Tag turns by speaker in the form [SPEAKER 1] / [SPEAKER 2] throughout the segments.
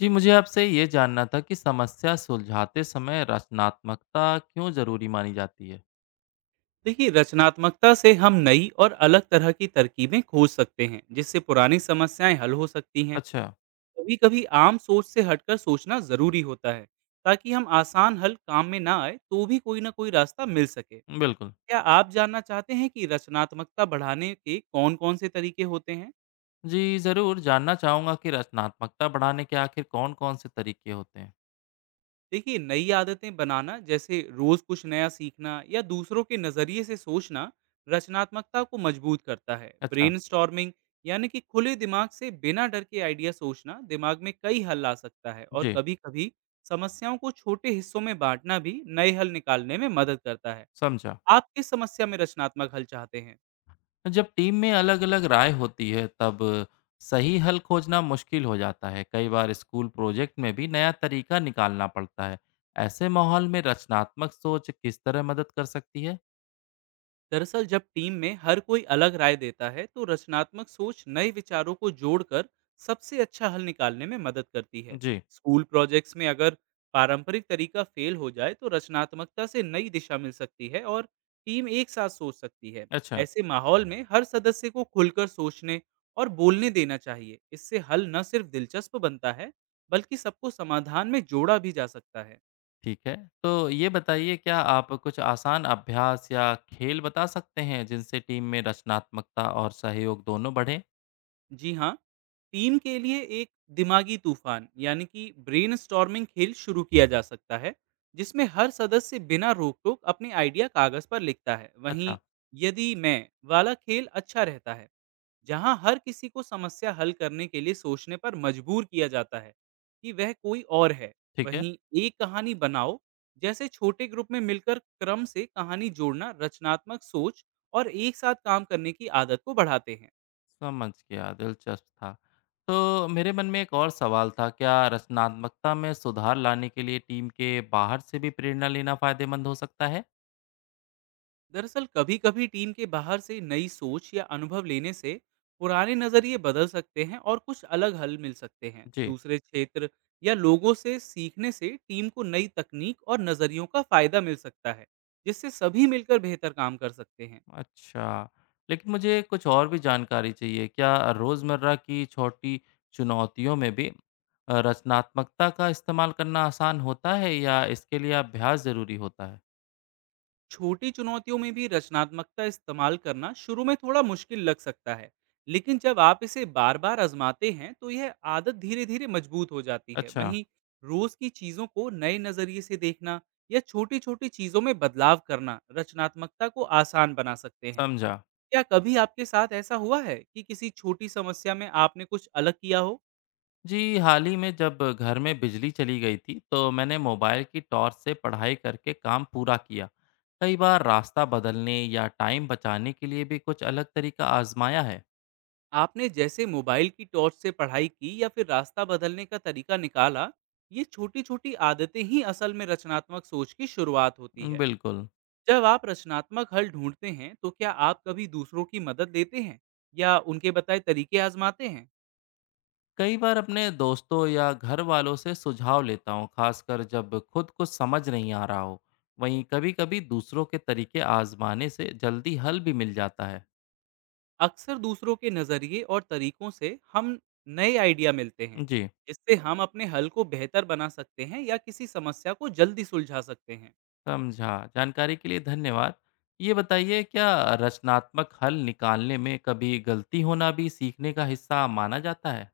[SPEAKER 1] जी मुझे आपसे ये जानना था कि समस्या सुलझाते समय रचनात्मकता क्यों ज़रूरी मानी जाती है?
[SPEAKER 2] देखिए, रचनात्मकता से हम नई और अलग तरह की तरकीबें खोज सकते हैं जिससे पुरानी समस्याएं हल हो सकती हैं।
[SPEAKER 1] अच्छा,
[SPEAKER 2] कभी कभी आम सोच से हटकर सोचना जरूरी होता है ताकि हम आसान हल काम में ना आए तो भी कोई ना कोई रास्ता मिल सके।
[SPEAKER 1] बिल्कुल।
[SPEAKER 2] क्या आप जानना चाहते हैं कि रचनात्मकता बढ़ाने के कौन कौन से तरीके होते हैं?
[SPEAKER 1] जी ज़रूर जानना चाहूँगा कि रचनात्मकता बढ़ाने के आखिर कौन-कौन से तरीके होते हैं?
[SPEAKER 2] देखिए, नई आदतें बनाना जैसे रोज कुछ नया सीखना या दूसरों के नजरिए से सोचना रचनात्मकता को मजबूत करता है।
[SPEAKER 1] अच्छा,
[SPEAKER 2] ब्रेन यानी कि खुले दिमाग से बिना डर के आइडिया सोचना दिमाग में कई हल ला सकता है, और
[SPEAKER 1] जी
[SPEAKER 2] कभी कभी समस्याओं को छोटे हिस्सों में बांटना भी नए हल निकालने में मदद करता है।
[SPEAKER 1] समझा।
[SPEAKER 2] आप किस समस्या में रचनात्मक हल चाहते हैं?
[SPEAKER 1] जब टीम में अलग-अलग राय होती है तब सही हल खोजना मुश्किल हो जाता है। कई बार स्कूल प्रोजेक्ट में भी नया तरीका निकालना पड़ता है। ऐसे माहौल में रचनात्मक सोच किस तरह मदद कर सकती है?
[SPEAKER 2] दरअसल जब टीम में हर कोई अलग राय देता है तो रचनात्मक सोच नए विचारों को जोड़कर सबसे अच्छा हल निकालने में मदद करती है।
[SPEAKER 1] जी,
[SPEAKER 2] स्कूल प्रोजेक्ट्स में अगर पारंपरिक तरीका फेल हो जाए तो रचनात्मकता से नई दिशा मिल सकती है और टीम एक साथ सोच सकती है।
[SPEAKER 1] अच्छा।
[SPEAKER 2] ऐसे माहौल में हर सदस्य को खुलकर सोचने और बोलने देना चाहिए। इससे हल न सिर्फ दिलचस्प बनता है, बल्कि सबको समाधान में जोड़ा भी जा सकता है।
[SPEAKER 1] ठीक है। तो ये बताइए क्या आप कुछ आसान अभ्यास या खेल बता सकते हैं जिनसे टीम में रचनात्मकता और सहयोग दोनों बढ़े?
[SPEAKER 2] जी हाँ, टीम के लिए एक दिमागी तूफान यानी कि ब्रेनस्टॉर्मिंग खेल शुरू किया जा सकता है, जिसमें हर सदस्य बिना रोक टोक अपने आइडिया कागज पर लिखता है। वहीं
[SPEAKER 1] अच्छा,
[SPEAKER 2] यदि मैं वाला खेल अच्छा रहता है, जहां हर किसी को समस्या हल करने के लिए सोचने पर मजबूर किया जाता है कि वह कोई और है।
[SPEAKER 1] ठीक है।
[SPEAKER 2] वहीं एक कहानी बनाओ जैसे छोटे ग्रुप में मिलकर क्रम से कहानी जोड़ना रचनात्मक सोच और एक साथ काम करने की आदत को बढ़ाते हैं।
[SPEAKER 1] समझ गया, दिलचस्प था। तो मेरे मन में एक और सवाल था, क्या रचनात्मकता में सुधार लाने के लिए टीम के बाहर से भी प्रेरणा लेना फ़ायदेमंद हो सकता है?
[SPEAKER 2] दरअसल कभी-कभी टीम के बाहर से नई सोच या अनुभव लेने से पुराने नजरिए बदल सकते हैं और कुछ अलग हल मिल सकते हैं।
[SPEAKER 1] जी।
[SPEAKER 2] दूसरे क्षेत्र या लोगों से सीखने से टीम को नई तकनीक और नजरियों का फायदा मिल सकता है, जिससे सभी मिलकर बेहतर काम कर सकते हैं।
[SPEAKER 1] अच्छा, लेकिन मुझे कुछ और भी जानकारी चाहिए। क्या रोज़मर्रा की छोटी चुनौतियों में भी रचनात्मकता का इस्तेमाल करना आसान होता है या इसके लिए अभ्यास ज़रूरी होता है?
[SPEAKER 2] छोटी चुनौतियों में भी रचनात्मकता इस्तेमाल करना शुरू में थोड़ा मुश्किल लग सकता है, लेकिन जब आप इसे बार बार आजमाते हैं तो यह आदत धीरे धीरे मजबूत हो जाती है।
[SPEAKER 1] अच्छा,
[SPEAKER 2] वहीं रोज की चीजों को नए नजरिए से देखना या छोटी छोटी चीजों में बदलाव करना रचनात्मकता को आसान बना सकते हैं।
[SPEAKER 1] समझा।
[SPEAKER 2] क्या कभी आपके साथ ऐसा हुआ है कि किसी छोटी समस्या में आपने कुछ अलग किया हो?
[SPEAKER 1] जी, हाल ही में जब घर में बिजली चली गई थी, तो मैंने मोबाइल की टॉर्च से पढ़ाई करके काम पूरा किया। कई बार रास्ता बदलने या टाइम बचाने के लिए भी कुछ अलग तरीका आज़माया है।
[SPEAKER 2] आपने जैसे मोबाइल की टॉर्च से पढ़ाई की या फिर रास्ता बदलने का तरीका निकाला, ये छोटी-छोटी आदतें ही असल में रचनात्मक सोच की शुरुआत होती है।
[SPEAKER 1] बिल्कुल।
[SPEAKER 2] जब आप रचनात्मक हल ढूंढते हैं, तो क्या आप कभी दूसरों की मदद लेते हैं या उनके बताए तरीके आजमाते हैं?
[SPEAKER 1] कई बार अपने दोस्तों या घर वालों से सुझाव लेता हूँ, खासकर जब खुद को समझ नहीं आ रहा हो। वहीं कभी-कभी दूसरों के तरीके आजमाने से जल्दी हल भी मिल जाता है।
[SPEAKER 2] अक्सर दूसरों के नज़रिए और तरीकों से हम नए आइडिया मिलते हैं,
[SPEAKER 1] जी,
[SPEAKER 2] जिससे हम अपने हल को बेहतर बना सकते हैं या किसी समस्या को जल्दी सुलझा सकते हैं।
[SPEAKER 1] समझा। जानकारी के लिए धन्यवाद। ये बताइए क्या रचनात्मक हल निकालने में कभी गलती होना भी सीखने का हिस्सा माना जाता है?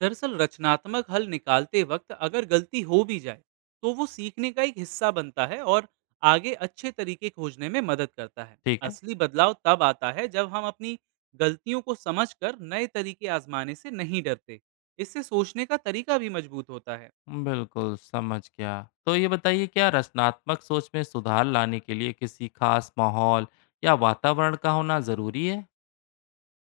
[SPEAKER 2] दरअसल रचनात्मक हल निकालते वक्त अगर गलती हो भी जाए तो वो सीखने का एक हिस्सा बनता है और आगे अच्छे तरीके खोजने में मदद करता है।
[SPEAKER 1] ठीक है।
[SPEAKER 2] असली बदलाव तब आता है जब हम अपनी गलतियों को समझकर नए तरीके आजमाने से नहीं डरते। इससे सोचने का तरीका भी मजबूत होता है।
[SPEAKER 1] बिल्कुल समझ गया। तो ये बताइए क्या रचनात्मक सोच में सुधार लाने के लिए किसी खास माहौल या वातावरण का होना ज़रूरी है?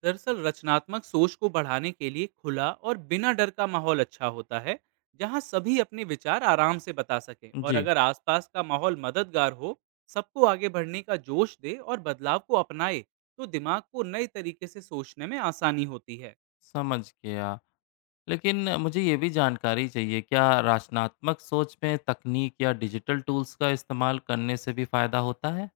[SPEAKER 2] दरअसल रचनात्मक सोच को बढ़ाने के लिए खुला और बिना डर का माहौल अच्छा होता है, जहां सभी अपने विचार आराम से बता सकें। और
[SPEAKER 1] जी।
[SPEAKER 2] अगर आसपास का माहौल मददगार हो, सबको आगे बढ़ने का जोश दे और बदलाव को अपनाए तो दिमाग को नए तरीके से सोचने में आसानी होती है।
[SPEAKER 1] समझ गया। लेकिन मुझे ये भी जानकारी चाहिए, क्या रचनात्मक सोच में तकनीक या डिजिटल टूल्स का इस्तेमाल करने से भी फ़ायदा होता है?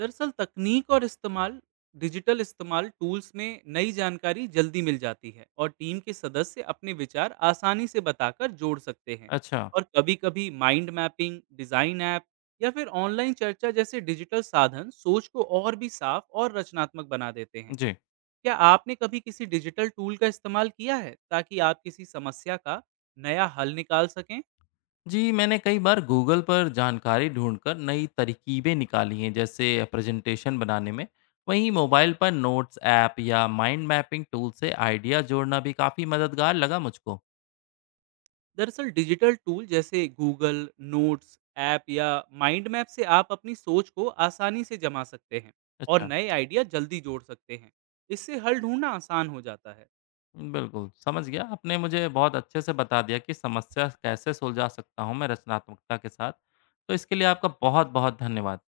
[SPEAKER 2] दरअसल तकनीक और इस्तेमाल डिजिटल इस्तेमाल टूल्स में नई जानकारी जल्दी मिल जाती है और टीम के सदस्य अपने विचार आसानी से बताकर जोड़ सकते हैं।
[SPEAKER 1] अच्छा,
[SPEAKER 2] और कभी-कभी माइंड मैपिंग डिजाइन ऐप या फिर ऑनलाइन चर्चा जैसे डिजिटल साधन सोच को और भी साफ और रचनात्मक बना देते हैं।
[SPEAKER 1] जी।
[SPEAKER 2] क्या आपने कभी किसी डिजिटल टूल का इस्तेमाल किया है ताकि आप किसी समस्या का नया हल निकाल सकें?
[SPEAKER 1] जी, मैंने कई बार गूगल पर जानकारी ढूँढकर नई तरकीबें निकाली हैं, जैसे प्रेज़ेंटेशन बनाने में। वहीं मोबाइल पर नोट्स ऐप या माइंड मैपिंग टूल से आइडिया जोड़ना भी काफ़ी मददगार लगा मुझको।
[SPEAKER 2] दरअसल डिजिटल टूल जैसे गूगल नोट्स ऐप या माइंड मैप से आप अपनी सोच को आसानी से जमा सकते हैं और
[SPEAKER 1] अच्छा।
[SPEAKER 2] नए आइडिया जल्दी जोड़ सकते हैं। इससे हल ढूंढना आसान हो जाता है।
[SPEAKER 1] बिल्कुल, समझ गया। आपने मुझे बहुत अच्छे से बता दिया कि समस्या कैसे सुलझा सकता हूँ मैं रचनात्मकता के साथ। तो इसके लिए आपका बहुत-बहुत धन्यवाद।